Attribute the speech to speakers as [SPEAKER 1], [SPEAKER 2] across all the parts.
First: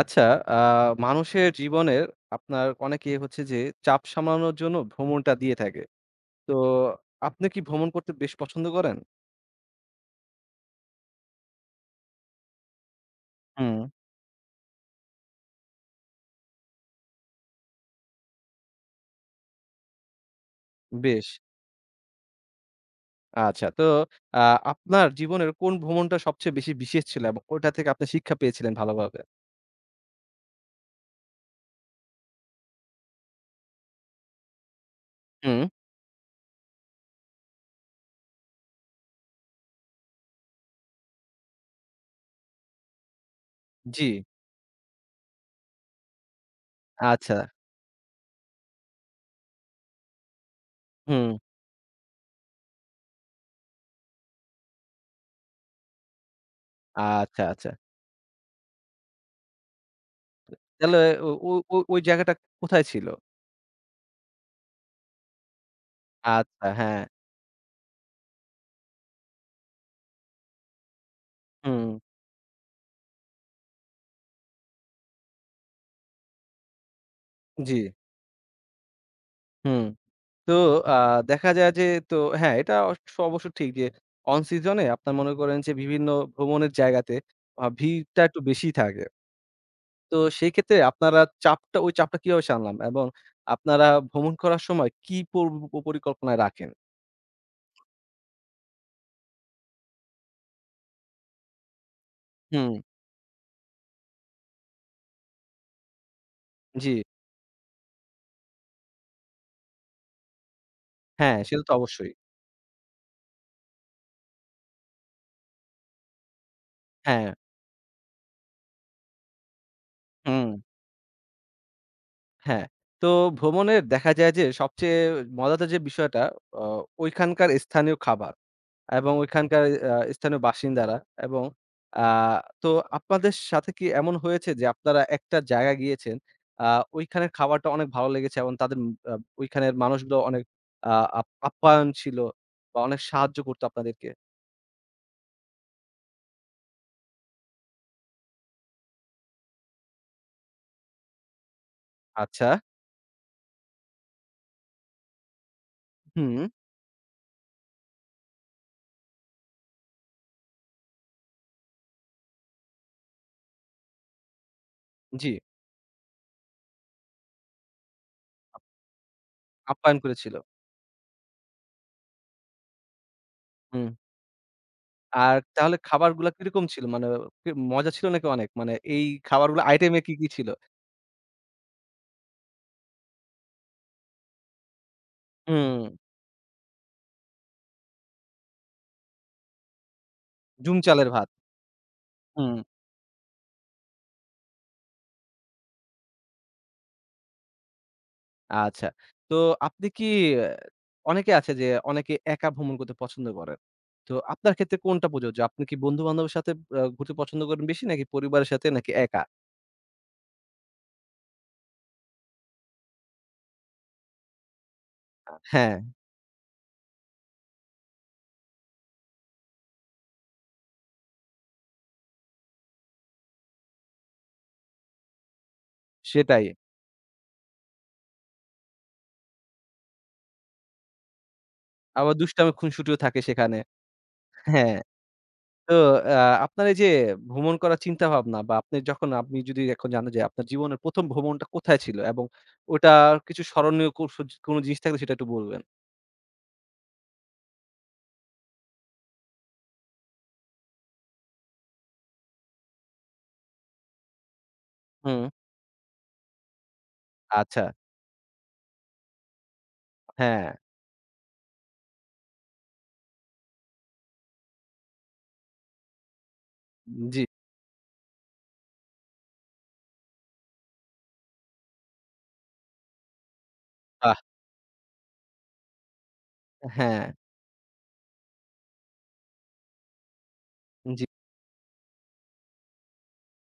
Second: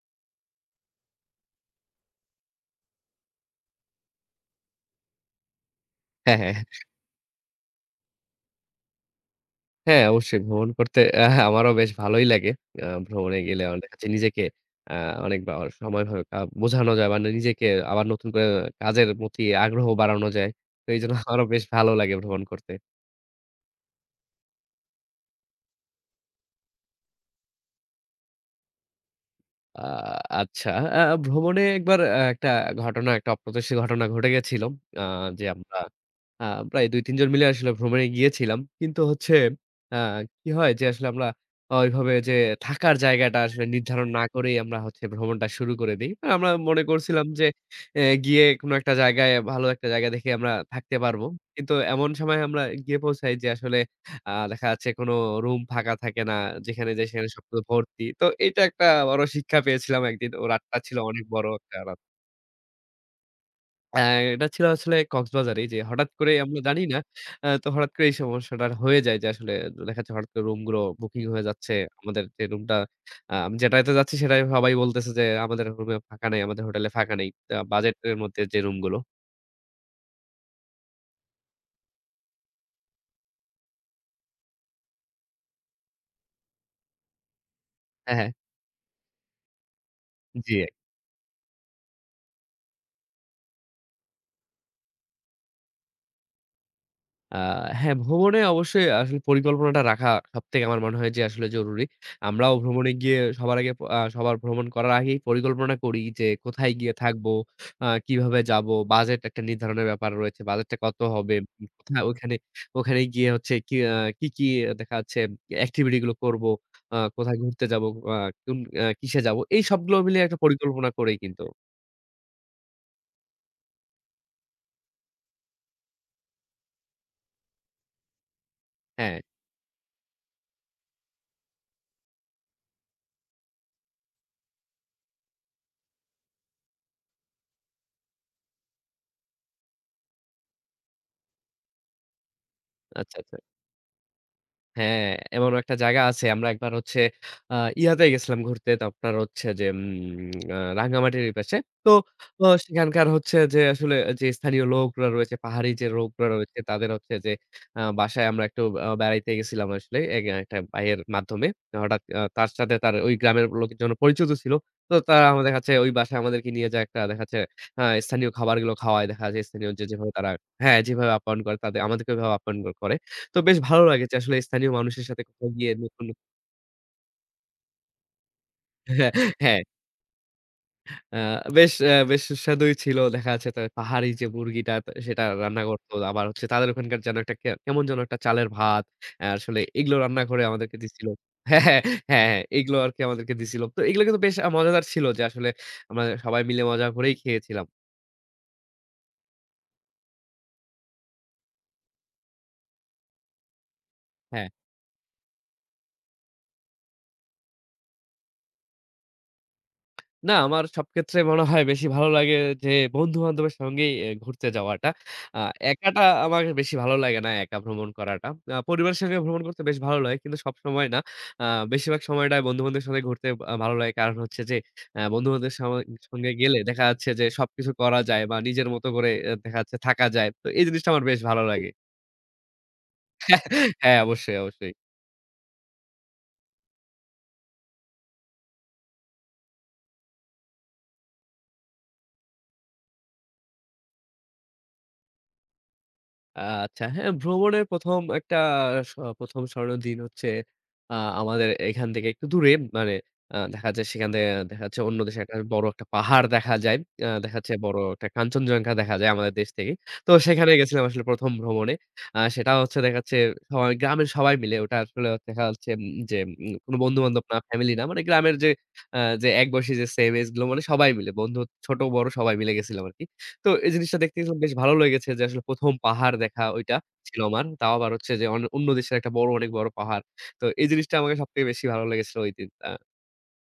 [SPEAKER 1] আচ্ছা, আ মানুষের জীবনের আপনার অনেকে হচ্ছে যে চাপ সামলানোর জন্য ভ্রমণটা দিয়ে থাকে।
[SPEAKER 2] হ্যাঁ,
[SPEAKER 1] তো
[SPEAKER 2] হ্যাঁ,
[SPEAKER 1] আপনি কি ভ্রমণ করতে বেশ পছন্দ করেন?
[SPEAKER 2] হ্যাঁ, অবশ্যই ভ্রমণ করতে আমারও বেশ ভালোই লাগে। ভ্রমণে গেলে
[SPEAKER 1] হুম।
[SPEAKER 2] অনেক কাছে নিজেকে আ অনেক বা সময় ভাবে বোঝানো যায়। মানে নিজেকে আবার নতুন করে কাজের প্রতি আগ্রহ বাড়ানো যায়। তো এইজন্য
[SPEAKER 1] বেশ।
[SPEAKER 2] আমারও বেশ ভালো লাগে ভ্রমণ করতে।
[SPEAKER 1] আচ্ছা, তো আ আপনার জীবনের কোন ভ্রমণটা সবচেয়ে বেশি বিশেষ ছিল এবং ওটা থেকে আপনি শিক্ষা পেয়েছিলেন ভালোভাবে?
[SPEAKER 2] আ আচ্ছা। আ ভ্রমণে একবার একটা ঘটনা, একটা অপ্রত্যাশিত ঘটনা ঘটে গেছিল। আ যে
[SPEAKER 1] হুম,
[SPEAKER 2] আমরা আ প্রায় ২-৩ জন মিলে আসলে ভ্রমণে গিয়েছিলাম। কিন্তু হচ্ছে আ কি হয় যে আসলে আমরা ওইভাবে যে থাকার জায়গাটা আসলে
[SPEAKER 1] জি।
[SPEAKER 2] নির্ধারণ না করেই আমরা হচ্ছে ভ্রমণটা শুরু করে দেই। আমরা মনে করছিলাম
[SPEAKER 1] আচ্ছা,
[SPEAKER 2] যে এ গিয়ে কোন একটা জায়গায় ভালো একটা জায়গা দেখে আমরা থাকতে পারবো।
[SPEAKER 1] হুম,
[SPEAKER 2] কিন্তু এমন সময় আমরা গিয়ে পৌঁছাই যে আসলে দেখা যাচ্ছে কোনো রুম ফাঁকা থাকে না। যেখানে যাই সেখানে
[SPEAKER 1] আচ্ছা,
[SPEAKER 2] সবকিছু
[SPEAKER 1] আচ্ছা।
[SPEAKER 2] ভর্তি। তো এটা একটা বড় শিক্ষা পেয়েছিলাম একদিন। ও রাতটা ছিল
[SPEAKER 1] তাহলে
[SPEAKER 2] অনেক
[SPEAKER 1] ও
[SPEAKER 2] বড়
[SPEAKER 1] ও
[SPEAKER 2] একটা
[SPEAKER 1] ও-
[SPEAKER 2] রাত।
[SPEAKER 1] ওই জায়গাটা কোথায় ছিল?
[SPEAKER 2] অ্যা এটা ছিল আসলে কক্সবাজারেই যে হঠাৎ করে আমরা
[SPEAKER 1] আচ্ছা,
[SPEAKER 2] জানি না।
[SPEAKER 1] হ্যাঁ,
[SPEAKER 2] তো হঠাৎ করে এই সমস্যাটা হয়ে যায় যে আসলে দেখা যাচ্ছে হঠাৎ করে রুমগুলো বুকিং হয়ে যাচ্ছে।
[SPEAKER 1] হুম,
[SPEAKER 2] আমাদের যে রুমটা আমি যেটাতে যাচ্ছি সেটাই সবাই বলতেছে যে আমাদের রুমে ফাঁকা নেই, আমাদের হোটেলে ফাঁকা নেই।
[SPEAKER 1] জি,
[SPEAKER 2] বাজেটের মধ্যে যে রুমগুলো
[SPEAKER 1] হুম। তো আ দেখা যায় যে তো হ্যাঁ, এটা অস অবশ্য ঠিক যে অন সিজন এ আপনার মনে করেন যে বিভিন্ন ভ্রমণের জায়গাতে
[SPEAKER 2] হ্যাঁ,
[SPEAKER 1] ভিড়টা
[SPEAKER 2] হ্যাঁ।
[SPEAKER 1] একটু বেশি থাকে। তো সেই
[SPEAKER 2] জি।
[SPEAKER 1] ক্ষেত্রে আপনারা চাপটা ওই চাপটা কিভাবে সামলান? এবং আপনারা ভ্রমণ করার সময় কি পর পরিকল্পনায় রাখেন?
[SPEAKER 2] আ হ্যাঁ, ভ্রমণে অবশ্যই আসলে পরিকল্পনাটা রাখা সবথেকে আমার মনে হয় যে আসলে জরুরি। আমরাও
[SPEAKER 1] হুম।
[SPEAKER 2] ভ্রমণে গিয়ে সবার আগে সবার ভ্রমণ করার আগেই পরিকল্পনা করি যে কোথায়
[SPEAKER 1] জি,
[SPEAKER 2] গিয়ে থাকবো, কিভাবে যাবো, বাজেট একটা নির্ধারণের ব্যাপার রয়েছে। বাজেটটা কত হবে,
[SPEAKER 1] হ্যাঁ, সেটা তো
[SPEAKER 2] কোথায়
[SPEAKER 1] অবশ্যই।
[SPEAKER 2] ওখানে ওখানে গিয়ে হচ্ছে কি কি, কি দেখা যাচ্ছে অ্যাক্টিভিটি গুলো করবো,
[SPEAKER 1] হ্যাঁ,
[SPEAKER 2] কোথায় ঘুরতে যাবো, কোন কিসে যাবো। এই সবগুলো মিলিয়ে একটা
[SPEAKER 1] হুম।
[SPEAKER 2] পরিকল্পনা করেই কিন্তু।
[SPEAKER 1] হ্যাঁ, তো ভ্রমণের দেখা যায় যে সবচেয়ে মজাদার যে বিষয়টা অ ঐখানকার স্থানীয় খাবার এবং
[SPEAKER 2] হ্যাঁ,
[SPEAKER 1] ওইখানকার স্থানীয় বাসিন্দারা এবং আ তো আপনাদের সাথে কি এমন হয়েছে যে আপনারা একটা জায়গায় গিয়েছেন, আ ওইখানের খাবারটা অনেক ভালো লেগেছে এবং তাদের আ ওইখানের মানুষগুলো অনেক আ আপ আপ্যায়ন ছিল বা অনেক
[SPEAKER 2] আচ্ছা, আচ্ছা।
[SPEAKER 1] সাহায্য করতো আপনাদেরকে?
[SPEAKER 2] হ্যাঁ, এমনও একটা জায়গা আছে। আমরা একবার হচ্ছে আ ইয়াতে গেছিলাম ঘুরতে। তো আপনার হচ্ছে যে উম আ রাঙ্গামাটির এই পাশে। তো
[SPEAKER 1] আচ্ছা,
[SPEAKER 2] সেখানকার হচ্ছে যে আসলে যে স্থানীয় লোকরা রয়েছে, পাহাড়ি যে লোকরা
[SPEAKER 1] হুম,
[SPEAKER 2] রয়েছে তাদের হচ্ছে যে বাসায় আমরা একটু বেড়াইতে গেছিলাম আসলে এক একটা ভাইয়ের মাধ্যমে। হঠাৎ তার সাথে তার ওই গ্রামের লোকজন পরিচিত ছিল। তো তারা
[SPEAKER 1] জি,
[SPEAKER 2] আমাদের কাছে ওই বাসায় আমাদেরকে নিয়ে যায় একটা দেখা যাচ্ছে স্থানীয় খাবারগুলো খাওয়ায়। দেখা যায় স্থানীয় যে
[SPEAKER 1] আপ্যায়ন
[SPEAKER 2] যেভাবে তারা
[SPEAKER 1] করেছিল।
[SPEAKER 2] হ্যাঁ, যেভাবে আপ্যায়ন করে তাদের আমাদেরকে ওইভাবে আপ্যায়ন করে। তো বেশ ভালো
[SPEAKER 1] হুম।
[SPEAKER 2] লাগে যে আসলে স্থানীয় মানুষের সাথে
[SPEAKER 1] আর
[SPEAKER 2] কোথাও গিয়ে
[SPEAKER 1] তাহলে
[SPEAKER 2] নতুন
[SPEAKER 1] খাবারগুলা কিরকম ছিল? মানে কি মজা ছিল নাকি অনেক? মানে এই
[SPEAKER 2] হ্যাঁ, হ্যাঁ।
[SPEAKER 1] খাবারগুলো আইটেমে কি, কি ছিল?
[SPEAKER 2] আ বেশ আ বেশ সুস্বাদুই ছিল। দেখা যাচ্ছে তা পাহাড়ি যে মুরগিটা তা সেটা রান্না
[SPEAKER 1] হুম,
[SPEAKER 2] করত। আবার হচ্ছে তাদের ওখানকার যেন একটা কে কেমন যেন একটা চালের ভাত। আসলে এগুলো রান্না করে আমাদেরকে
[SPEAKER 1] ঝুম
[SPEAKER 2] দিছিল
[SPEAKER 1] চালের ভাত।
[SPEAKER 2] হ্যাঁ, হ্যাঁ, হ্যাঁ, হ্যাঁ।
[SPEAKER 1] হুম,
[SPEAKER 2] এগুলো আরকি আমাদেরকে দিছিল। তো এগুলো কিন্তু বেশ মজাদার ছিল যে আসলে আমরা সবাই মিলে মজা করেই খেয়েছিলাম।
[SPEAKER 1] আচ্ছা। তো আপনি কি আ অনেকে আছে যে অনেকে একা ভ্রমণ করতে পছন্দ করে। তো
[SPEAKER 2] হ্যাঁ।
[SPEAKER 1] আপনার ক্ষেত্রে কোনটা প্রযোজ্য? আপনি কি বন্ধু-বান্ধবের সাথে ঘুরতে পছন্দ করেন বেশি নাকি পরিবারের সাথে নাকি একা?
[SPEAKER 2] না, আমার সব ক্ষেত্রে মনে হয় বেশি ভালো লাগে যে বন্ধু-বান্ধবের সঙ্গেই এ ঘুরতে যাওয়াটা।
[SPEAKER 1] আ
[SPEAKER 2] আ
[SPEAKER 1] হ্যাঁ,
[SPEAKER 2] একাটা আমার বেশি ভালো লাগে না, একা ভ্রমণ করাটা। পরিবারের সঙ্গে ভ্রমণ করতে বেশ ভালো লাগে কিন্তু সবসময় না। আ বেশিরভাগ সময়টাই বন্ধু-বান্ধবের সঙ্গে ঘুরতে ভালো লাগে। কারণ হচ্ছে যে বন্ধু-বান্ধবের সঙ্গে
[SPEAKER 1] সেটাই।
[SPEAKER 2] গেলে দেখা যাচ্ছে যে সবকিছু করা যায় বা নিজের মতো করে এ দেখা যাচ্ছে থাকা যায়। তো এই জিনিসটা আমার বেশ ভালো লাগে।
[SPEAKER 1] আবার দুষ্টামি খুনসুটিও থাকে সেখানে।
[SPEAKER 2] হ্যাঁ, অবশ্যই, অবশ্যই।
[SPEAKER 1] হ্যাঁ। তো আ আপনার এই যে ভ্রমণ করার চিন্তাভাবনা বা আপনি যখন আপনি যদি এখন জানেন যে আপনার জীবনের ১ম ভ্রমণটা কোথায় ছিল এবং ওটার কিছু স্মরণীয় কোন জিনিস থাকলে সেটা একটু বলবেন?
[SPEAKER 2] আচ্ছা হ্যাঁ, ভ্রমণের ১ম একটা স ১ম স্মরণীয় দিন হচ্ছে আ আমাদের এখান থেকে একটু দূরে মানে দেখা যায় সেখান থেকে দেখা যাচ্ছে অন্য দেশে
[SPEAKER 1] হুম।
[SPEAKER 2] একটা বড় একটা পাহাড় দেখা যায়। দেখা যাচ্ছে
[SPEAKER 1] আচ্ছা।
[SPEAKER 2] বড় একটা কাঞ্চনজঙ্ঘা দেখা যায় আমাদের দেশ থেকে। তো
[SPEAKER 1] হ্যাঁ,
[SPEAKER 2] সেখানে গেছিলাম আসলে ১ম ভ্রমণে। সেটা হচ্ছে দেখা যাচ্ছে সবাই গ্রামের সবাই মিলে ওটা আসলে দেখা যাচ্ছে যে কোনো
[SPEAKER 1] জি।
[SPEAKER 2] বন্ধু-বান্ধব না, ফ্যামিলি না। মানে গ্রামের যে যে এক বয়সী যে সেম এজ গুলো মানে সবাই মিলে বন্ধু ছোট বড় সবাই মিলে গেছিলাম আরকি। তো এই জিনিসটা
[SPEAKER 1] বাহ!
[SPEAKER 2] দেখতে কিন্তু বেশ ভালো লেগেছে যে আসলে ১ম পাহাড় দেখা ওইটা
[SPEAKER 1] হ্যাঁ,
[SPEAKER 2] ছিল আমার। তাও আবার হচ্ছে যে অন্য দেশের একটা বড় অনেক বড় পাহাড়। তো এই জিনিসটা
[SPEAKER 1] জি।
[SPEAKER 2] আমাকে সবথেকে বেশি ভালো লেগেছিল ওইদিন।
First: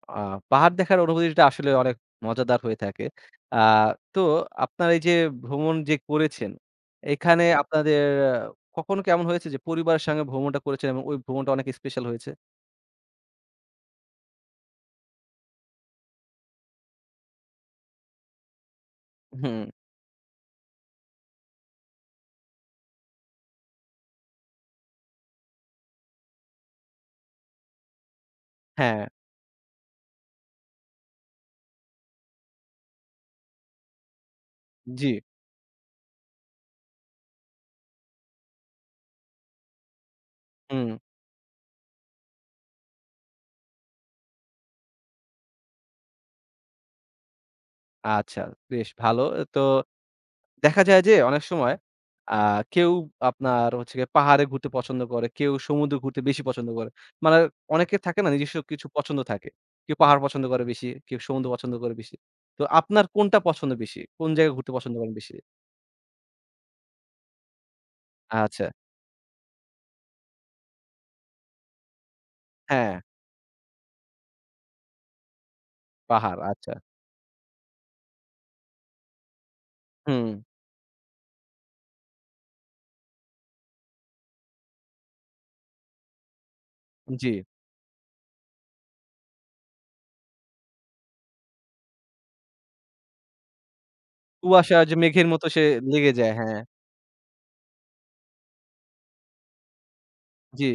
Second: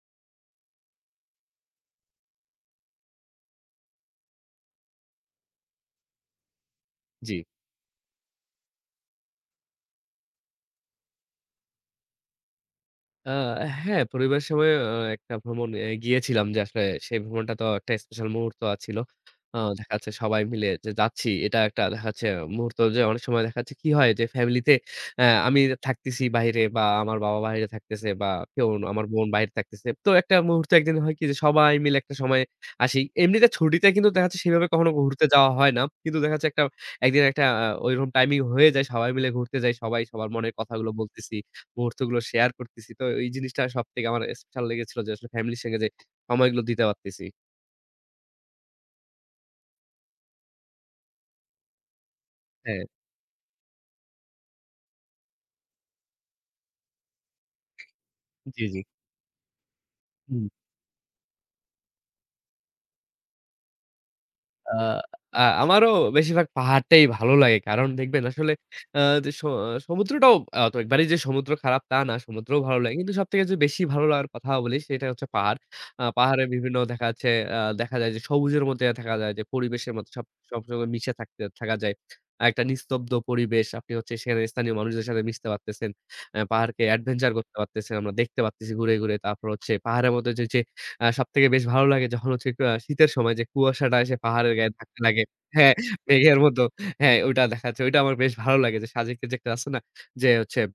[SPEAKER 1] আ পাহাড় দেখার অনুভূতিটা আসলে অনেক মজাদার হয়ে থাকে। আ তো আপনার এই যে ভ্রমণ যে করেছেন,
[SPEAKER 2] জি।
[SPEAKER 1] এখানে আপনাদের আহ, কখনো কেমন হয়েছে যে পরিবারের সঙ্গে ভ্রমণটা করেছেন এবং ওই ভ্রমণটা অনেক স্পেশাল হয়েছে?
[SPEAKER 2] আ হ্যাঁ, পরিবারের সময় একটা ভ্রমণ এ গিয়েছিলাম যে আসলে সেই ভ্রমণটা তো একটা স্পেশাল মুহূর্ত ছিল।
[SPEAKER 1] হুম।
[SPEAKER 2] দেখা যাচ্ছে সবাই মিলে যে যাচ্ছি এটা একটা দেখা যাচ্ছে মুহূর্ত যে অনেক সময় দেখা যাচ্ছে কি হয় যে ফ্যামিলিতে আমি থাকতেছি বাইরে বা আমার বাবা বাইরে থাকতেছে বা কেউ অন্য-
[SPEAKER 1] হ্যাঁ,
[SPEAKER 2] আমার বোন বাইরে থাকতেছে। তো একটা মুহূর্তে একদিন হয় কি যে সবাই মিলে একটা সময় আসি। এমনিতে ছুটিতে কিন্তু দেখা যাচ্ছে সেভাবে কখনো
[SPEAKER 1] জি।
[SPEAKER 2] ঘুরতে যাওয়া হয় না। কিন্তু দেখা যাচ্ছে একটা একদিন একটা ওইরকম টাইমিং হয়ে যায় সবাই মিলে ঘুরতে যাই। সবাই সবার মনের কথাগুলো
[SPEAKER 1] হুম।
[SPEAKER 2] বলতেছি। মুহূর্তগুলো শেয়ার করতেছি। তো এই জিনিসটা সবথেকে আমার স্পেশাল লেগেছিল যে আসলে ফ্যামিলির সঙ্গে যে সময়গুলো দিতে পারতেছি।
[SPEAKER 1] আচ্ছা, বেশ ভালো। তো দেখা যায় যে অনেক সময় আ
[SPEAKER 2] হ্যাঁ,
[SPEAKER 1] কেউ আপনার হচ্ছে গিয়ে পাহাড়ে ঘুরতে পছন্দ করে, কেউ সমুদ্র ঘুরতে বেশি পছন্দ করে। মানে অনেকের থাকে না নিজস্ব
[SPEAKER 2] জি, জি।
[SPEAKER 1] কিছু পছন্দ থাকে। কেউ পাহাড় পছন্দ করে বেশি, কেউ সমুদ্র পছন্দ করে বেশি। তো আপনার কোনটা পছন্দ বেশি? কোন জায়গায় ঘুরতে
[SPEAKER 2] আ
[SPEAKER 1] পছন্দ করেন বেশি?
[SPEAKER 2] আ আমারও বেশিরভাগ পাহাড়টাই ভালো লাগে। কারণ দেখবেন আসলে
[SPEAKER 1] আচ্ছা,
[SPEAKER 2] যে সমুদ্রটাও তো একবারেই যে সমুদ্র খারাপ তা না, সমুদ্রও ভালো লাগে।
[SPEAKER 1] হ্যাঁ,
[SPEAKER 2] কিন্তু সবথেকে যে বেশি ভালো লাগার কথা বলি সেটা হচ্ছে পাহাড়।
[SPEAKER 1] পাহাড়
[SPEAKER 2] পাহাড়ে
[SPEAKER 1] আচ্ছা।
[SPEAKER 2] বিভিন্ন দেখা যাচ্ছে দেখা যায় যে সবুজের মধ্যে থাকা যায় যে পরিবেশের মধ্যে সব
[SPEAKER 1] হুম,
[SPEAKER 2] সবসময় মিশে থাকতে থাকা যায়। একটা নিস্তব্ধ পরিবেশ। আপনি হচ্ছে সেখানে স্থানীয় মানুষদের সাথে মিশতে পারতেছেন। পাহাড়কে
[SPEAKER 1] জি।
[SPEAKER 2] অ্যাডভেঞ্চার করতে পারতেছেন। আমরা দেখতে পারতেছি ঘুরে, ঘুরে। তারপর হচ্ছে পাহাড়ের মধ্যে যে, যে সবথেকে বেশ ভালো লাগে যখন হচ্ছে একটু শীতের সময় যে কুয়াশাটা এসে পাহাড়ের গায়ে
[SPEAKER 1] কুয়াশা যে
[SPEAKER 2] ধাক্কা লাগে।
[SPEAKER 1] মেঘের মতো সে
[SPEAKER 2] হ্যাঁ,
[SPEAKER 1] লেগে যায়,
[SPEAKER 2] মেঘের
[SPEAKER 1] হ্যাঁ,
[SPEAKER 2] মতো। হ্যাঁ, ওইটা দেখা যাচ্ছে। ওইটা আমার বেশ ভালো লাগে যে সাজেকের যে একটা আছে না? যে হচ্ছে
[SPEAKER 1] জি।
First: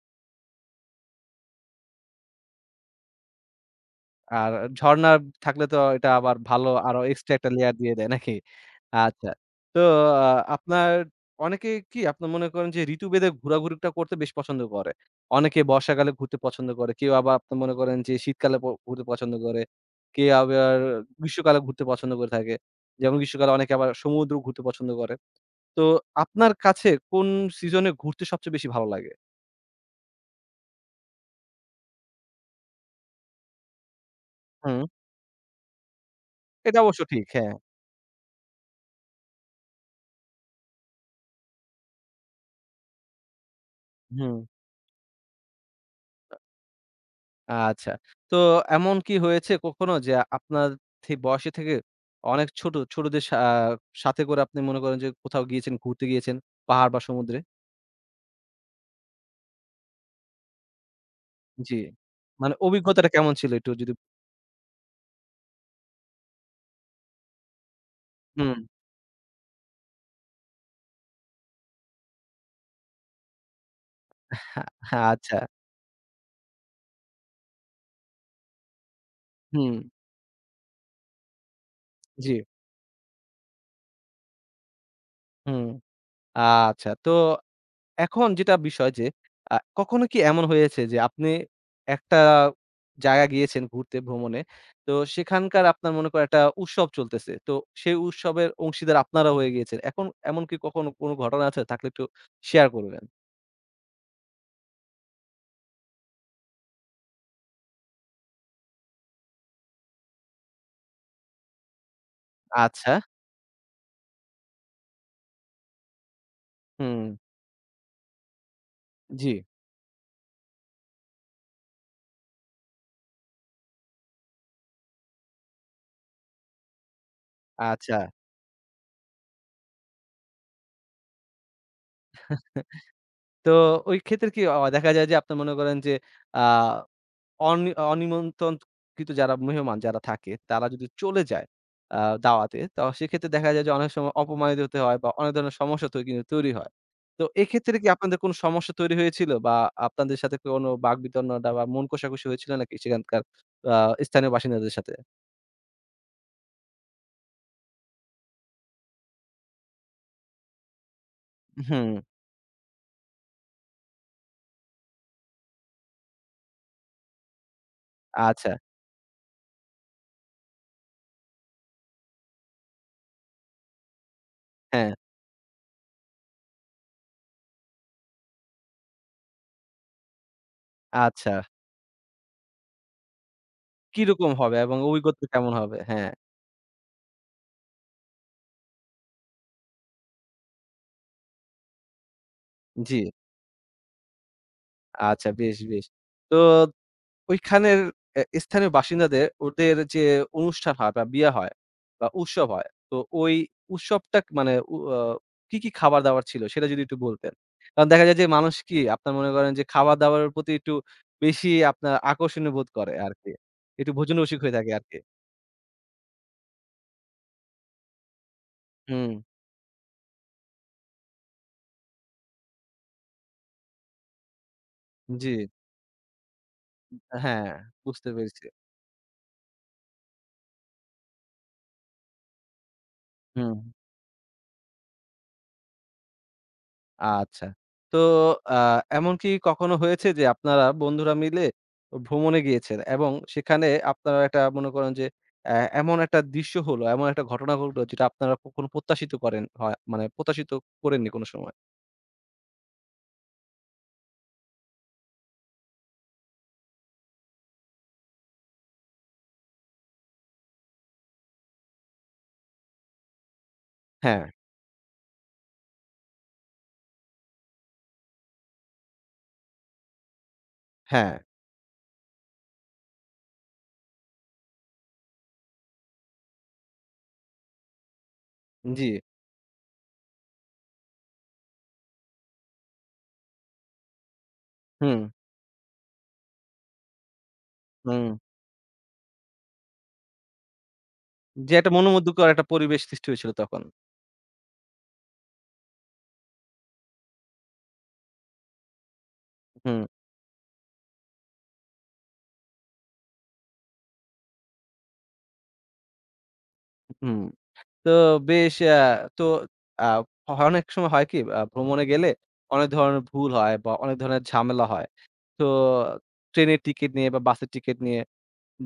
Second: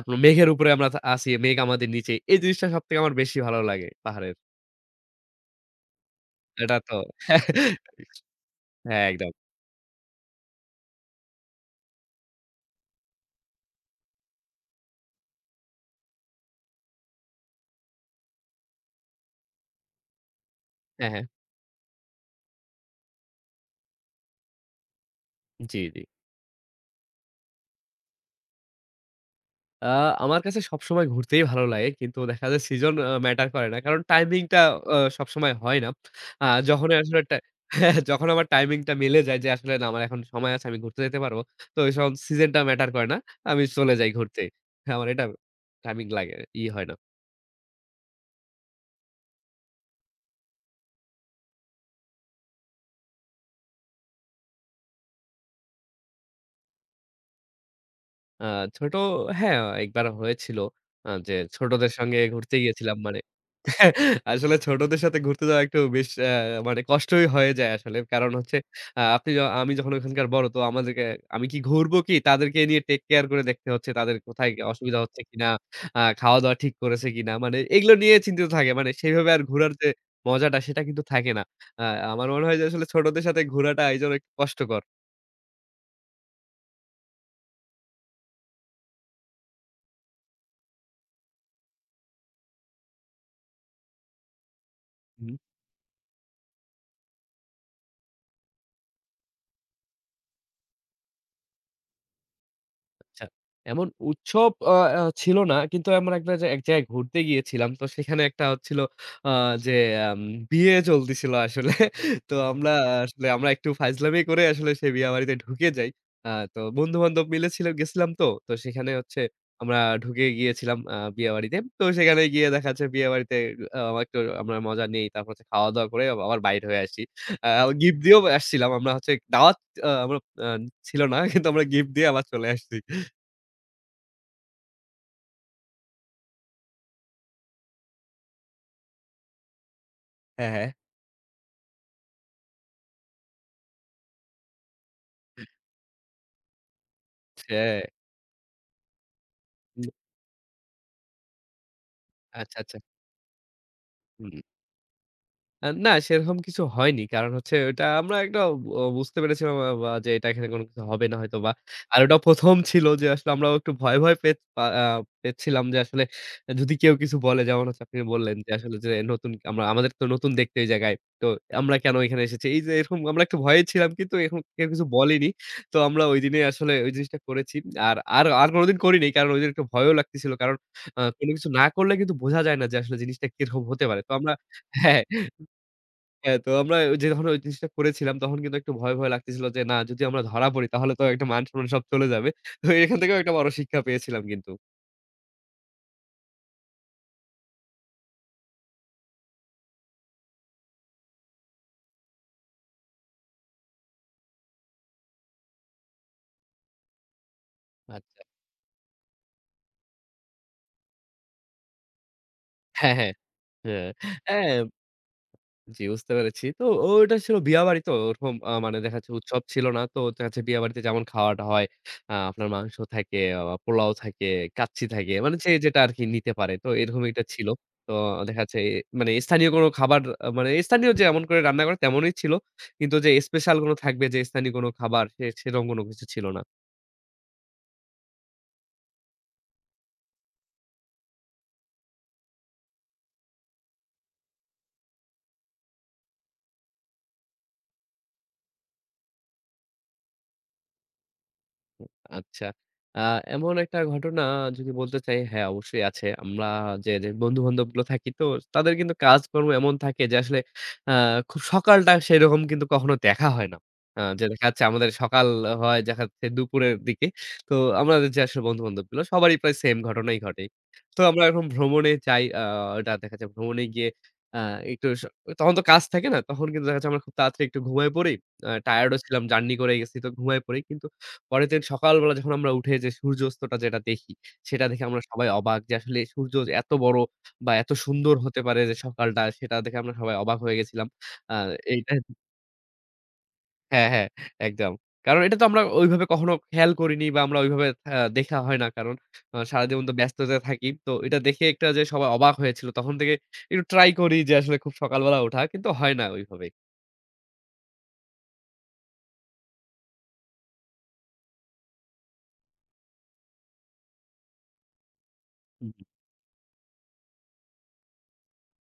[SPEAKER 2] আপনার মেঘের উপরে আমরা আছি, মেঘ আমাদের নিচে। এই জিনিসটা সবথেকে আমার বেশি ভালো লাগে পাহাড়ের।
[SPEAKER 1] আর ঝরনা থাকলে তো এটা আবার ভালো
[SPEAKER 2] এটা তো
[SPEAKER 1] আরো এক্সট্রা একটা লেয়ার দিয়ে দেয় নাকি?
[SPEAKER 2] হ্যাঁ, একদম।
[SPEAKER 1] আচ্ছা। তো আ আপনার অনেকে কি আপনার মনে করেন যে ঋতুভেদে ঘোরাঘুরিটা করতে বেশ পছন্দ করে। অনেকে বর্ষাকালে ঘুরতে পছন্দ করে। কেউ আবার আপনি মনে করেন যে শীতকালে ঘুরতে পছন্দ করে। কেউ আবার
[SPEAKER 2] হ্যাঁ, হ্যাঁ।
[SPEAKER 1] গ্রীষ্মকালে ঘুরতে পছন্দ করে থাকে। যেমন গ্রীষ্মকালে অনেকে আবার সমুদ্র ঘুরতে পছন্দ করে।
[SPEAKER 2] জি,
[SPEAKER 1] তো
[SPEAKER 2] জি।
[SPEAKER 1] আপনার কাছে কোন সিজনে ঘুরতে সবচেয়ে বেশি ভালো লাগে?
[SPEAKER 2] আ আমার কাছে সবসময় ঘুরতেই ভালো লাগে। কিন্তু দেখা যায় সিজন ম্যাটার করে না। কারণ টাইমিংটা
[SPEAKER 1] হুম,
[SPEAKER 2] সবসময় হয় না। আ
[SPEAKER 1] এটা
[SPEAKER 2] যখনই
[SPEAKER 1] অবশ্য
[SPEAKER 2] আসলে
[SPEAKER 1] ঠিক।
[SPEAKER 2] টা
[SPEAKER 1] হ্যাঁ।
[SPEAKER 2] যখন আমার টাইমিংটা মিলে যায় যে আসলে না আমার এখন সময় আছে আমি ঘুরতে যেতে পারবো। তো ওইসব সিজনটা ম্যাটার করে না। আমি চলে যাই
[SPEAKER 1] হুম।
[SPEAKER 2] ঘুরতে। হ্যাঁ, আমার এটা টাইমিং লাগে ই হয় না।
[SPEAKER 1] আচ্ছা। তো এমন কি হয়েছে কখনো যে আপনার বয়সে থেকে অনেক ছোট, ছোটদের আহ, সাথে করে আপনি মনে করেন যে কোথাও গিয়েছেন, ঘুরতে গিয়েছেন পাহাড় বা সমুদ্রে?
[SPEAKER 2] আ ছোট হ্যাঁ, একবার হয়েছিল যে
[SPEAKER 1] জি।
[SPEAKER 2] ছোটদের সঙ্গে
[SPEAKER 1] মানে
[SPEAKER 2] ঘুরতে গিয়েছিলাম
[SPEAKER 1] অভিজ্ঞতাটা
[SPEAKER 2] মানে
[SPEAKER 1] কেমন ছিল একটু যদি
[SPEAKER 2] আসলে ছোটদের সাথে ঘুরতে যাওয়া একটু বেশ মানে কষ্টই হয়ে যায় আসলে। কারণ হচ্ছে
[SPEAKER 1] হুম।
[SPEAKER 2] আ আপনি য আমি যখন ওখানকার বড় তো আমাদেরকে আমি কি ঘুরবো কি? তাদেরকে নিয়ে টেক কেয়ার করে দেখতে হচ্ছে তাদের কোথায় অসুবিধা হচ্ছে
[SPEAKER 1] আচ্ছা।
[SPEAKER 2] কিনা? খাওয়া-দাওয়া ঠিক করেছে কিনা? মানে এগুলো নিয়ে চিন্তিত থাকে। মানে সেইভাবে আর ঘুরার
[SPEAKER 1] হুম।
[SPEAKER 2] যে মজাটা সেটা কিন্তু থাকে না। আ আমার
[SPEAKER 1] জি।
[SPEAKER 2] মনে হয় যে আসলে ছোটদের সাথে ঘোরাটা এইজন্য একটু কষ্টকর।
[SPEAKER 1] হুম। আচ্ছা। তো এখন যেটা বিষয় যে, কখনো কি এমন হয়েছে যে আপনি একটা জায়গা গিয়েছেন ঘুরতে, ভ্রমণে। তো
[SPEAKER 2] হুম।
[SPEAKER 1] সেখানকার আপনার মনে করেন একটা উৎসব চলতেছে। তো সেই উৎসবের অংশীদার আপনারা হয়ে গিয়েছেন। এখন এমন কি কখনো কোনো ঘটনা আছে? থাকলে একটু শেয়ার করবেন।
[SPEAKER 2] আচ্ছা। এমন উৎসব আ আ ছিল না। কিন্তু এমন একটা যে এক জায়গায় ঘুরতে গিয়েছিলাম। তো সেখানে একটা হচ্ছিল আ যে আম বিয়ে চলতেছিল আসলে। তো আমরা
[SPEAKER 1] আচ্ছা।
[SPEAKER 2] আসলে আমরা একটু ফাইজলামি করে আসলে সেই বিয়া বাড়িতে ঢুকে যাই। তো
[SPEAKER 1] হুম,
[SPEAKER 2] বন্ধু-বান্ধব মিলে ছিল গেছিলাম তো। তো সেখানে হচ্ছে
[SPEAKER 1] জি।
[SPEAKER 2] আমরা ঢুকে গিয়েছিলাম বিয়ে বাড়িতে। তো সেখানে গিয়ে দেখা যাচ্ছে বিয়ে বাড়িতে একটু আমরা মজা নেই। তারপর হচ্ছে খাওয়া-দাওয়া করে আবার বাইর হয়ে আসি। আ
[SPEAKER 1] আচ্ছা।
[SPEAKER 2] গিফট দিয়েও আসছিলাম। আমরা হচ্ছে দাওয়াত আ আমরা আ ছিল না। কিন্তু আমরা গিফট দিয়ে আবার চলে আসছি।
[SPEAKER 1] তো ওই ক্ষেত্রে কি দেখা যায় যে আপনি মনে করেন যে আ অনি অনিমন্ত্রণকৃত যারা মেহমান যারা থাকে
[SPEAKER 2] হ্যাঁ,
[SPEAKER 1] তারা
[SPEAKER 2] হ্যাঁ।
[SPEAKER 1] যদি চলে যায় আ দাওয়াতে, তো সেক্ষেত্রে দেখা যায় যে অনেক সময় অপমানিত হতে হয় বা অনেক ধরনের সমস্যা কিন্তু তৈরি হয়। তো
[SPEAKER 2] সে
[SPEAKER 1] এক্ষেত্রে কি আপনাদের কোনো সমস্যা তৈরি হয়েছিল বা আপনাদের সাথে কোনো বাকবিতন্ডা বা মন কষাকষি হয়েছিল
[SPEAKER 2] আচ্ছা,
[SPEAKER 1] নাকি
[SPEAKER 2] আচ্ছা।
[SPEAKER 1] সেখানকার আ স্থানীয়
[SPEAKER 2] হুম।
[SPEAKER 1] বাসিন্দাদের সাথে?
[SPEAKER 2] না সেরকম কিছু হয়নি। কারণ হচ্ছে ওটা আমরা একটা বুঝতে পেরেছিলাম বা যে এটা এখানে কোনো কিছু হবে না হয়তোবা।
[SPEAKER 1] হুম,
[SPEAKER 2] আর ওটা ১ম ছিল যে আসলে আমরাও একটু ভয়, ভয় পে পা আ পেচ্ছিলাম যে আসলে যদি কেউ কিছু বলে যেমন হচ্ছে আপনি বললেন যে
[SPEAKER 1] আচ্ছা,
[SPEAKER 2] আসলে যে নতুন আমরা আমাদের তো নতুন দেখতে এই জায়গায়। তো আমরা কেন এখানে এসেছি? এই যে এরকম আমরা একটু ভয়ে ছিলাম কিন্তু এরকম কেউ কিছু
[SPEAKER 1] হ্যাঁ,
[SPEAKER 2] বলেনি। তো আমরা ঐদিনেই আসলে ওই জিনিসটা করেছি। আর আর আর কোনদিন করিনি। কারণ ঐদিন একটু ভয়ও লাগতেছিল। কারণ কোনো
[SPEAKER 1] আচ্ছা।
[SPEAKER 2] কিছু না করলে কিন্তু বোঝা যায় না যে আসলে জিনিসটা কিরকম হতে পারে। তো আমরা
[SPEAKER 1] কিরকম হবে এবং
[SPEAKER 2] হ্যাঁ।
[SPEAKER 1] অভিজ্ঞতা কেমন হবে? হ্যাঁ,
[SPEAKER 2] হ্যাঁ, তো আমরা ওই যে যখন ওই জিনিসটা করেছিলাম তখন কিন্তু একটু ভয়, ভয় লাগতেছিল যে না যদি আমরা ধরা পড়ি তাহলে তো একটা মান-সম্মান সব চলে যাবে। তো
[SPEAKER 1] জি,
[SPEAKER 2] এখান থেকেও একটা বড় শিক্ষা পেয়েছিলাম কিন্তু।
[SPEAKER 1] আচ্ছা বেশ, বেশ। তো ওইখানের স্থানীয় বাসিন্দাদের ওদের যে অনুষ্ঠান হয় বা বিয়ে হয় বা উৎসব হয়, তো ওই উৎসবটা মানে উ আ কি, কি খাবার-দাবার ছিল সেটা যদি একটু বলতেন? কারণ দেখা যায়
[SPEAKER 2] আচ্ছা।
[SPEAKER 1] যে মানুষ কি আপনার মনে করেন যে খাবার-দাবারের প্রতি একটু বেশি আপনার আকর্ষণীয় বোধ করে
[SPEAKER 2] হ্যাঁ, হ্যাঁ।
[SPEAKER 1] আরকি।
[SPEAKER 2] হ্যাঁ,
[SPEAKER 1] একটু ভোজন রসিক হয়ে
[SPEAKER 2] হ্যাঁ
[SPEAKER 1] থাকে আরকি।
[SPEAKER 2] জি, বুঝতে পেরেছি। তো ওটা ছিল বিয়াবাড়ি তো ওরকম মানে দেখা
[SPEAKER 1] হুম,
[SPEAKER 2] যাচ্ছে উৎসব ছিল না। তো দেখা যাচ্ছে বিয়াবাড়িতে যেমন খাওয়াটা হয় আপনার মাংস থাকে, পোলাও থাকে, কাচ্চি থাকে।
[SPEAKER 1] জি।
[SPEAKER 2] মানে যে যেটা আরকি নিতে পারে। তো এরকম একটা ছিল।
[SPEAKER 1] হ্যাঁ,
[SPEAKER 2] তো
[SPEAKER 1] বুঝতে
[SPEAKER 2] দেখা
[SPEAKER 1] পেরেছি।
[SPEAKER 2] যাচ্ছে মানে স্থানীয় কোনো খাবার মানে স্থানীয় যেমন করে রান্না করে তেমনই ছিল। কিন্তু যে স্পেশাল
[SPEAKER 1] হুম।
[SPEAKER 2] কোনো থাকবে যে স্থানীয় কোনো খাবার সেরকম কোনো কিছু ছিল না।
[SPEAKER 1] আচ্ছা। তো আ এমন কি কখনো হয়েছে যে আপনারা বন্ধুরা মিলে ভ্রমণে গিয়েছেন এবং সেখানে আপনারা একটা মনে করেন যে অ্যা এমন একটা দৃশ্য হলো, এমন একটা ঘটনা ঘটলো যেটা আপনারা কখনো প্রত্যাশিত করেন হয় মানে প্রত্যাশিত করেননি কোনো সময়?
[SPEAKER 2] আচ্ছা। আ এমন একটা ঘটনা যদি বলতে চাই, হ্যাঁ, অবশ্যই আছে। আমরা যে, যে বন্ধু-বান্ধবগুলো থাকি তো তাদের কিন্তু কাজকর্ম এমন থাকে যে আসলে আ খুব সকালটা সেরকম কিন্তু কখনো দেখা হয় না।
[SPEAKER 1] হ্যাঁ,
[SPEAKER 2] যে দেখা যাচ্ছে আমাদের সকাল হয় দেখা যাচ্ছে দুপুরের দিকে। তো আমাদের যে আসলে বন্ধু-বান্ধবগুলো সবারই প্রায় সেম ঘটনাই ঘটে। তো
[SPEAKER 1] হ্যাঁ।
[SPEAKER 2] আমরা এখন ভ্রমণে যাই। এটা দেখা যায় ভ্রমণে গিয়ে আ একটু তখন তো কাজ থাকে না। তখন কিন্তু দেখা যাচ্ছে আমরা খুব তাড়াতাড়ি একটু ঘুমায়ে পড়ি।
[SPEAKER 1] জি।
[SPEAKER 2] টায়ার্ড ও ছিলাম জার্নি করে গেছি তো ঘুমায়ে পড়ি। কিন্তু পরের দিন সকালবেলা যখন আমরা উঠে যে সূর্যাস্তটা যেটা দেখি, সেটা দেখে আমরা
[SPEAKER 1] হুম,
[SPEAKER 2] সবাই অবাক যে আসলে সূর্য যে এত বড় বা এত
[SPEAKER 1] হুম।
[SPEAKER 2] সুন্দর হতে পারে যে সকালটা সেটা দেখে আমরা সবাই অবাক হয়ে গেছিলাম। আ
[SPEAKER 1] যে একটা
[SPEAKER 2] এইটা
[SPEAKER 1] মনোমুগ্ধকর একটা পরিবেশ সৃষ্টি হয়েছিল তখন।
[SPEAKER 2] হ্যাঁ, হ্যাঁ, একদম। কারণ এটা তো আমরা ওইভাবে কখনো খেয়াল করিনি বা আমরা ওইভাবে দেখা হয় না। কারণ
[SPEAKER 1] হুম,
[SPEAKER 2] সারাজীবন তো ব্যস্ততায় থাকি। তো এটা দেখে একটা যে সবাই অবাক হয়েছিল। তখন থেকে একটু ট্রাই করি যে আসলে খুব সকালবেলা ওঠা। কিন্তু হয় না ওইভাবে।
[SPEAKER 1] হুম। তো বেশ আ তো আ অনেক সময় হয় কি ভ্রমণে গেলে অনেক ধরনের ভুল হয় বা অনেক ধরনের ঝামেলা হয়। তো
[SPEAKER 2] হু,
[SPEAKER 1] ট্রেনের টিকেট নিয়ে বা বাসের টিকেট নিয়ে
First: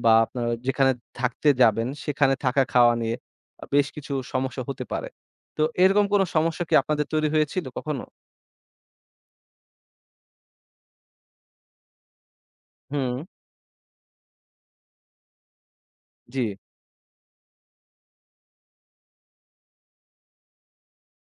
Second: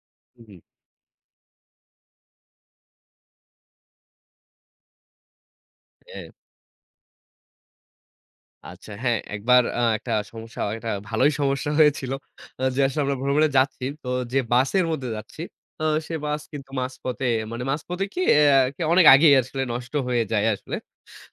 [SPEAKER 1] বা
[SPEAKER 2] হু,
[SPEAKER 1] আপনার
[SPEAKER 2] হু,
[SPEAKER 1] যেখানে থাকতে যাবেন, সেখানে থাকা খাওয়া নিয়ে বেশ কিছু সমস্যা হতে পারে। তো এরকম কোনো
[SPEAKER 2] হ্যাঁ।
[SPEAKER 1] সমস্যা কি আপনাদের তৈরি হয়েছিল কখনো?
[SPEAKER 2] আচ্ছা হ্যাঁ, একবার একটা সমস্যা একটা ভালোই সমস্যা হয়েছিল। যে আসলে আমরা
[SPEAKER 1] হুম,
[SPEAKER 2] ভ্রমণে যাচ্ছি। তো যে বাসের মধ্যে যাচ্ছি, সে বাস
[SPEAKER 1] জি,
[SPEAKER 2] কিন্তু মাঝপথে মানে মাঝপথে কি অনেক আগেই আসলে নষ্ট হয়ে যায় আসলে।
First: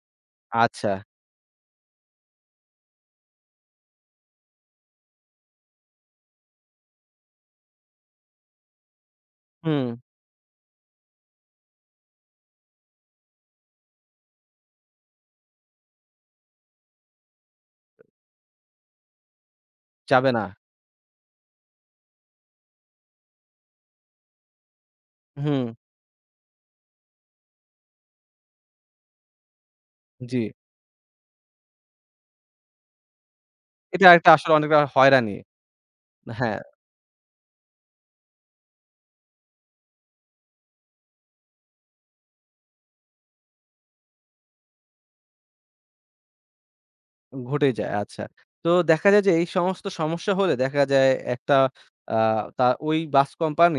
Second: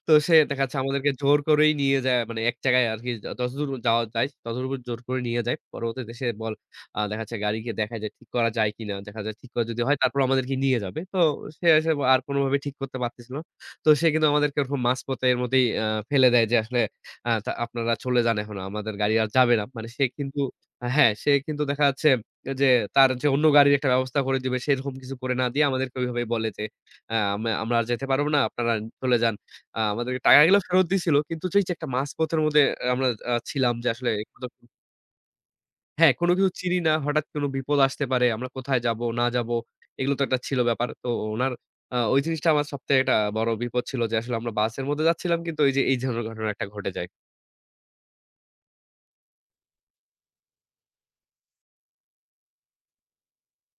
[SPEAKER 2] তো সে দেখা যাচ্ছে
[SPEAKER 1] আচ্ছা।
[SPEAKER 2] আমাদেরকে জোর করেই নিয়ে যায় মানে এক জায়গায় আরকি যতদূর যাওয়া যায় ততটুকু জোর করে নিয়ে যায়। পরবর্তীতে সে বল দেখা যাচ্ছে গাড়িকে দেখায় যে ঠিক করা যায় কিনা। দেখা যায় ঠিক করা যদি
[SPEAKER 1] হুম,
[SPEAKER 2] হয় তারপর আমাদেরকে নিয়ে যাবে। তো সে এসে আর কোনোভাবে ঠিক করতে পারতেছিল না। তো সে কিন্তু আমাদেরকে ওরকম মাঝপথে এর মধ্যেই ফেলে দেয় যে আসলে তা আপনারা চলে যান এখন। আমাদের গাড়ি আর যাবে না। মানে সে
[SPEAKER 1] যাবে
[SPEAKER 2] কিন্তু
[SPEAKER 1] না।
[SPEAKER 2] হ্যাঁ, সে কিন্তু দেখা যাচ্ছে যে তার যে অন্য গাড়ির একটা ব্যবস্থা করে দিবে সেরকম কিছু করে না দিয়ে
[SPEAKER 1] হুম,
[SPEAKER 2] আমাদেরকে ওইভাবে বলে যে আ আমা আমরা আর যেতে পারব না। আপনারা চলে যান। আমাদেরকে
[SPEAKER 1] জি।
[SPEAKER 2] টাকাগুলো ফেরত দিছিল। কিন্তু যেই যে একটা মাঝপথের মধ্যে আমরা ছিলাম যে
[SPEAKER 1] এটা
[SPEAKER 2] আসলে
[SPEAKER 1] একটা আসলে অনেকটা হয়রানি।
[SPEAKER 2] হ্যাঁ, কোন কিছু
[SPEAKER 1] হ্যাঁ,
[SPEAKER 2] চিনি না। হঠাৎ কোন বিপদ আসতে পারে। আমরা কোথায় যাব না যাব এগুলো তো একটা ছিল ব্যাপার। তো উনার ওই জিনিসটা আমার সবথেকে একটা বড় বিপদ ছিল যে আসলে আমরা বাসের মধ্যে যাচ্ছিলাম কিন্তু ওই যে এই ধরনের ঘটনা একটা ঘটে যায়।
[SPEAKER 1] ঘটেই যায়। আচ্ছা। তো দেখা যায় যে এই সমস্ত সমস্যা হলে দেখা যায় একটা আ তা ওই বাস কোম্পানি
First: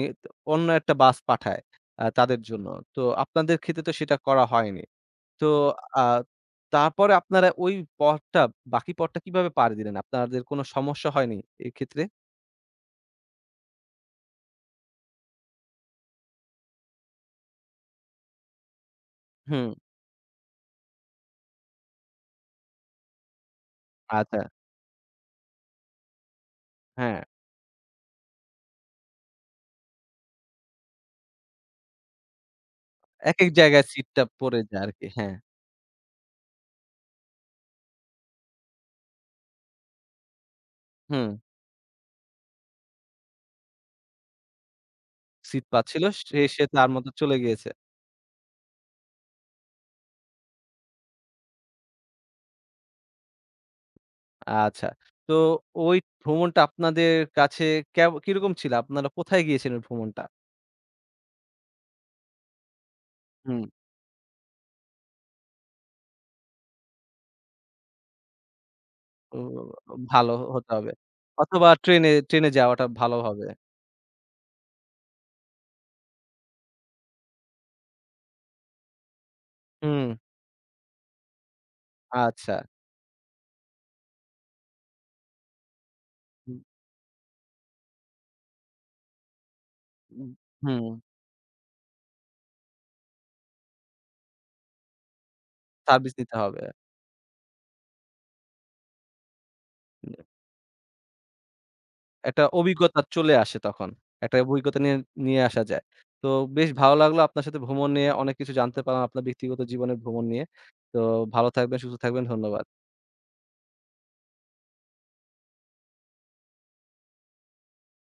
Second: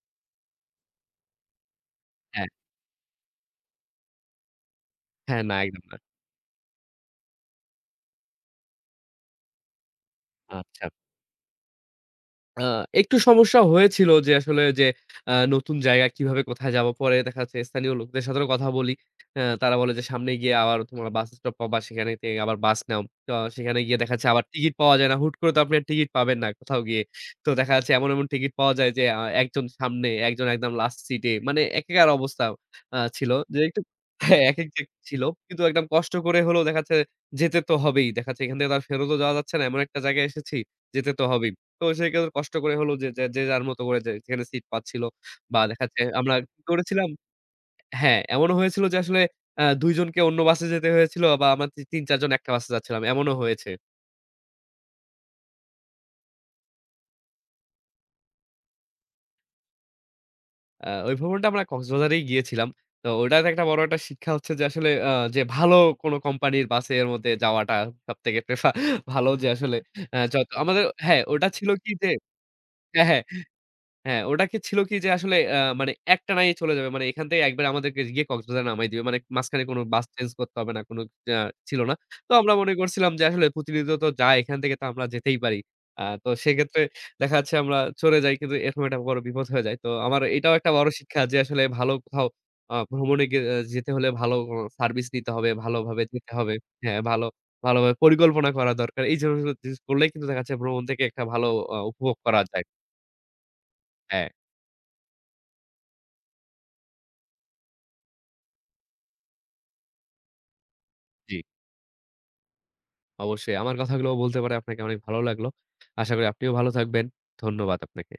[SPEAKER 1] অন্য একটা বাস পাঠায় তাদের
[SPEAKER 2] হ্যাঁ।
[SPEAKER 1] জন্য। তো আপনাদের ক্ষেত্রে তো সেটা করা হয়নি।
[SPEAKER 2] হ্যাঁ,
[SPEAKER 1] তো
[SPEAKER 2] না একদম না।
[SPEAKER 1] আ তারপরে আপনারা ওই পথটা বাকি পথটা কিভাবে পাড়ি দিলেন? আপনাদের কোন
[SPEAKER 2] আচ্ছা।
[SPEAKER 1] সমস্যা হয়নি এক্ষেত্রে?
[SPEAKER 2] আ একটু সমস্যা হয়েছিল যে আসলে যে নতুন জায়গা কিভাবে কোথায় যাব? পরে দেখা যাচ্ছে স্থানীয় লোকদের সাথেও কথা বলি।
[SPEAKER 1] হুম,
[SPEAKER 2] তারা বলে যে, "সামনে গিয়ে আবার তোমরা বাস স্টপ পাবা, সেখানে থেকে আবার বাস নাও।" তো সেখানে গিয়ে দেখা যাচ্ছে
[SPEAKER 1] আচ্ছা।
[SPEAKER 2] আবার টিকিট পাওয়া যায় না। হুট করে তো আপনি আর টিকিট পাবেন না কোথাও গিয়ে।
[SPEAKER 1] হ্যাঁ,
[SPEAKER 2] তো দেখা যাচ্ছে এমন টিকিট পাওয়া যায় যে একজন সামনে, একজন একদম লাস্ট সিটে। মানে একেকার অবস্থা ছিল
[SPEAKER 1] একেক
[SPEAKER 2] যে একটু
[SPEAKER 1] জায়গায় সিটটা
[SPEAKER 2] হ্যাঁ,
[SPEAKER 1] পড়ে
[SPEAKER 2] একেক
[SPEAKER 1] যায়
[SPEAKER 2] যে
[SPEAKER 1] আরকি।
[SPEAKER 2] ছিল।
[SPEAKER 1] হ্যাঁ,
[SPEAKER 2] কিন্তু একদম কষ্ট করে হলেও দেখা যাচ্ছে যেতে তো হবেই। দেখা যাচ্ছে এখান থেকে তো আর ফেরতও যাওয়া যাচ্ছে না। এমন একটা জায়গায় এসেছি, যেতে তো
[SPEAKER 1] হুম।
[SPEAKER 2] হবেই। তো সেক্ষেত্রে কষ্ট করে হলেও যে, যে যে যার মতো করে যে যেখানে সিট পাচ্ছিল বা
[SPEAKER 1] সিট
[SPEAKER 2] দেখা যাচ্ছে
[SPEAKER 1] পাচ্ছিল
[SPEAKER 2] আমরা
[SPEAKER 1] সে,
[SPEAKER 2] কি
[SPEAKER 1] সে তার
[SPEAKER 2] করেছিলাম
[SPEAKER 1] মতো চলে গিয়েছে।
[SPEAKER 2] হ্যাঁ, এমনও হয়েছিল যে আসলে ২ জনকে অন্য বাসে যেতে হয়েছিল বা আমরা ৩-৪ জন একটা বাসে যাচ্ছিলাম। এমনও হয়েছে।
[SPEAKER 1] আচ্ছা। তো ওই ভ্রমণটা আপনাদের কাছে কিরকম ছিল? আপনারা কোথায় গিয়েছিলেন ভ্রমণটা?
[SPEAKER 2] ওই ভ্রমণটা আমরা কক্সবাজারেই গিয়েছিলাম। তো ওটার
[SPEAKER 1] হুম,
[SPEAKER 2] একটা বড় একটা শিক্ষা হচ্ছে যে আসলে যে ভালো কোনো কোম্পানির বাসের মধ্যে যাওয়াটা সবথেকে প্রেফা ভালো
[SPEAKER 1] ও
[SPEAKER 2] যে আসলে
[SPEAKER 1] ভালো
[SPEAKER 2] যত
[SPEAKER 1] হতে
[SPEAKER 2] আমাদের
[SPEAKER 1] হবে।
[SPEAKER 2] হ্যাঁ, ওটা ছিল
[SPEAKER 1] অথবা
[SPEAKER 2] কি যে
[SPEAKER 1] ট্রেনে, ট্রেনে যাওয়াটা
[SPEAKER 2] হ্যাঁ,
[SPEAKER 1] ভালো
[SPEAKER 2] হ্যাঁ।
[SPEAKER 1] হবে।
[SPEAKER 2] হ্যাঁ, ওটা কি ছিল কি যে আসলে মানে একটানাই চলে যাবে। মানে এখান থেকে একবারে আমাদেরকে গিয়ে কক্সবাজারে নামায় দিবে। মানে মাঝখানে কোনো বাস
[SPEAKER 1] হুম,
[SPEAKER 2] চেঞ্জ করতে হবে না। কোনো আ ছিল না। তো আমরা
[SPEAKER 1] আচ্ছা।
[SPEAKER 2] মনে করছিলাম যে আসলে প্রতিনিয়ত তো যায় এখান থেকে তো আমরা যেতেই পারি। তো
[SPEAKER 1] উ
[SPEAKER 2] সেক্ষেত্রে দেখা যাচ্ছে আমরা চলে যাই। কিন্তু এরকম একটা বড় বিপদ হয়ে যায়। তো আমার
[SPEAKER 1] উ
[SPEAKER 2] এটাও একটা
[SPEAKER 1] হুম,
[SPEAKER 2] বড় শিক্ষা যে আসলে ভালো কোথাও ভ্রমণে গে আহ, যেতে হলে ভালো সার্ভিস নিতে হবে, ভালোভাবে
[SPEAKER 1] সার্ভিস
[SPEAKER 2] যেতে
[SPEAKER 1] নিতে
[SPEAKER 2] হবে।
[SPEAKER 1] হবে।
[SPEAKER 2] হ্যাঁ, ভালো ভালোভাবে পরিকল্পনা করা দরকার। এই জিনিসগুলো করলেই কিন্তু দেখা যাচ্ছে ভ্রমণ থেকে একটা ভালো উপভোগ করা
[SPEAKER 1] একটা
[SPEAKER 2] যায়।
[SPEAKER 1] অভিজ্ঞতা চলে আসে তখন।
[SPEAKER 2] হ্যাঁ,
[SPEAKER 1] একটা অভিজ্ঞতা নিয়ে, নিয়ে আসা যায়। তো বেশ ভালো লাগলো আপনার সাথে ভ্রমণ নিয়ে অনেক কিছু জানতে পারলাম আপনার ব্যক্তিগত জীবনের ভ্রমণ নিয়ে। তো
[SPEAKER 2] জি।
[SPEAKER 1] ভালো থাকবেন, সুস্থ থাকবেন। ধন্যবাদ।
[SPEAKER 2] অবশ্যই। আমার কথাগুলোও বলতে পারে আপনাকে অনেক ভালো লাগলো। আশা করি আপনিও ভালো থাকবেন। ধন্যবাদ আপনাকে।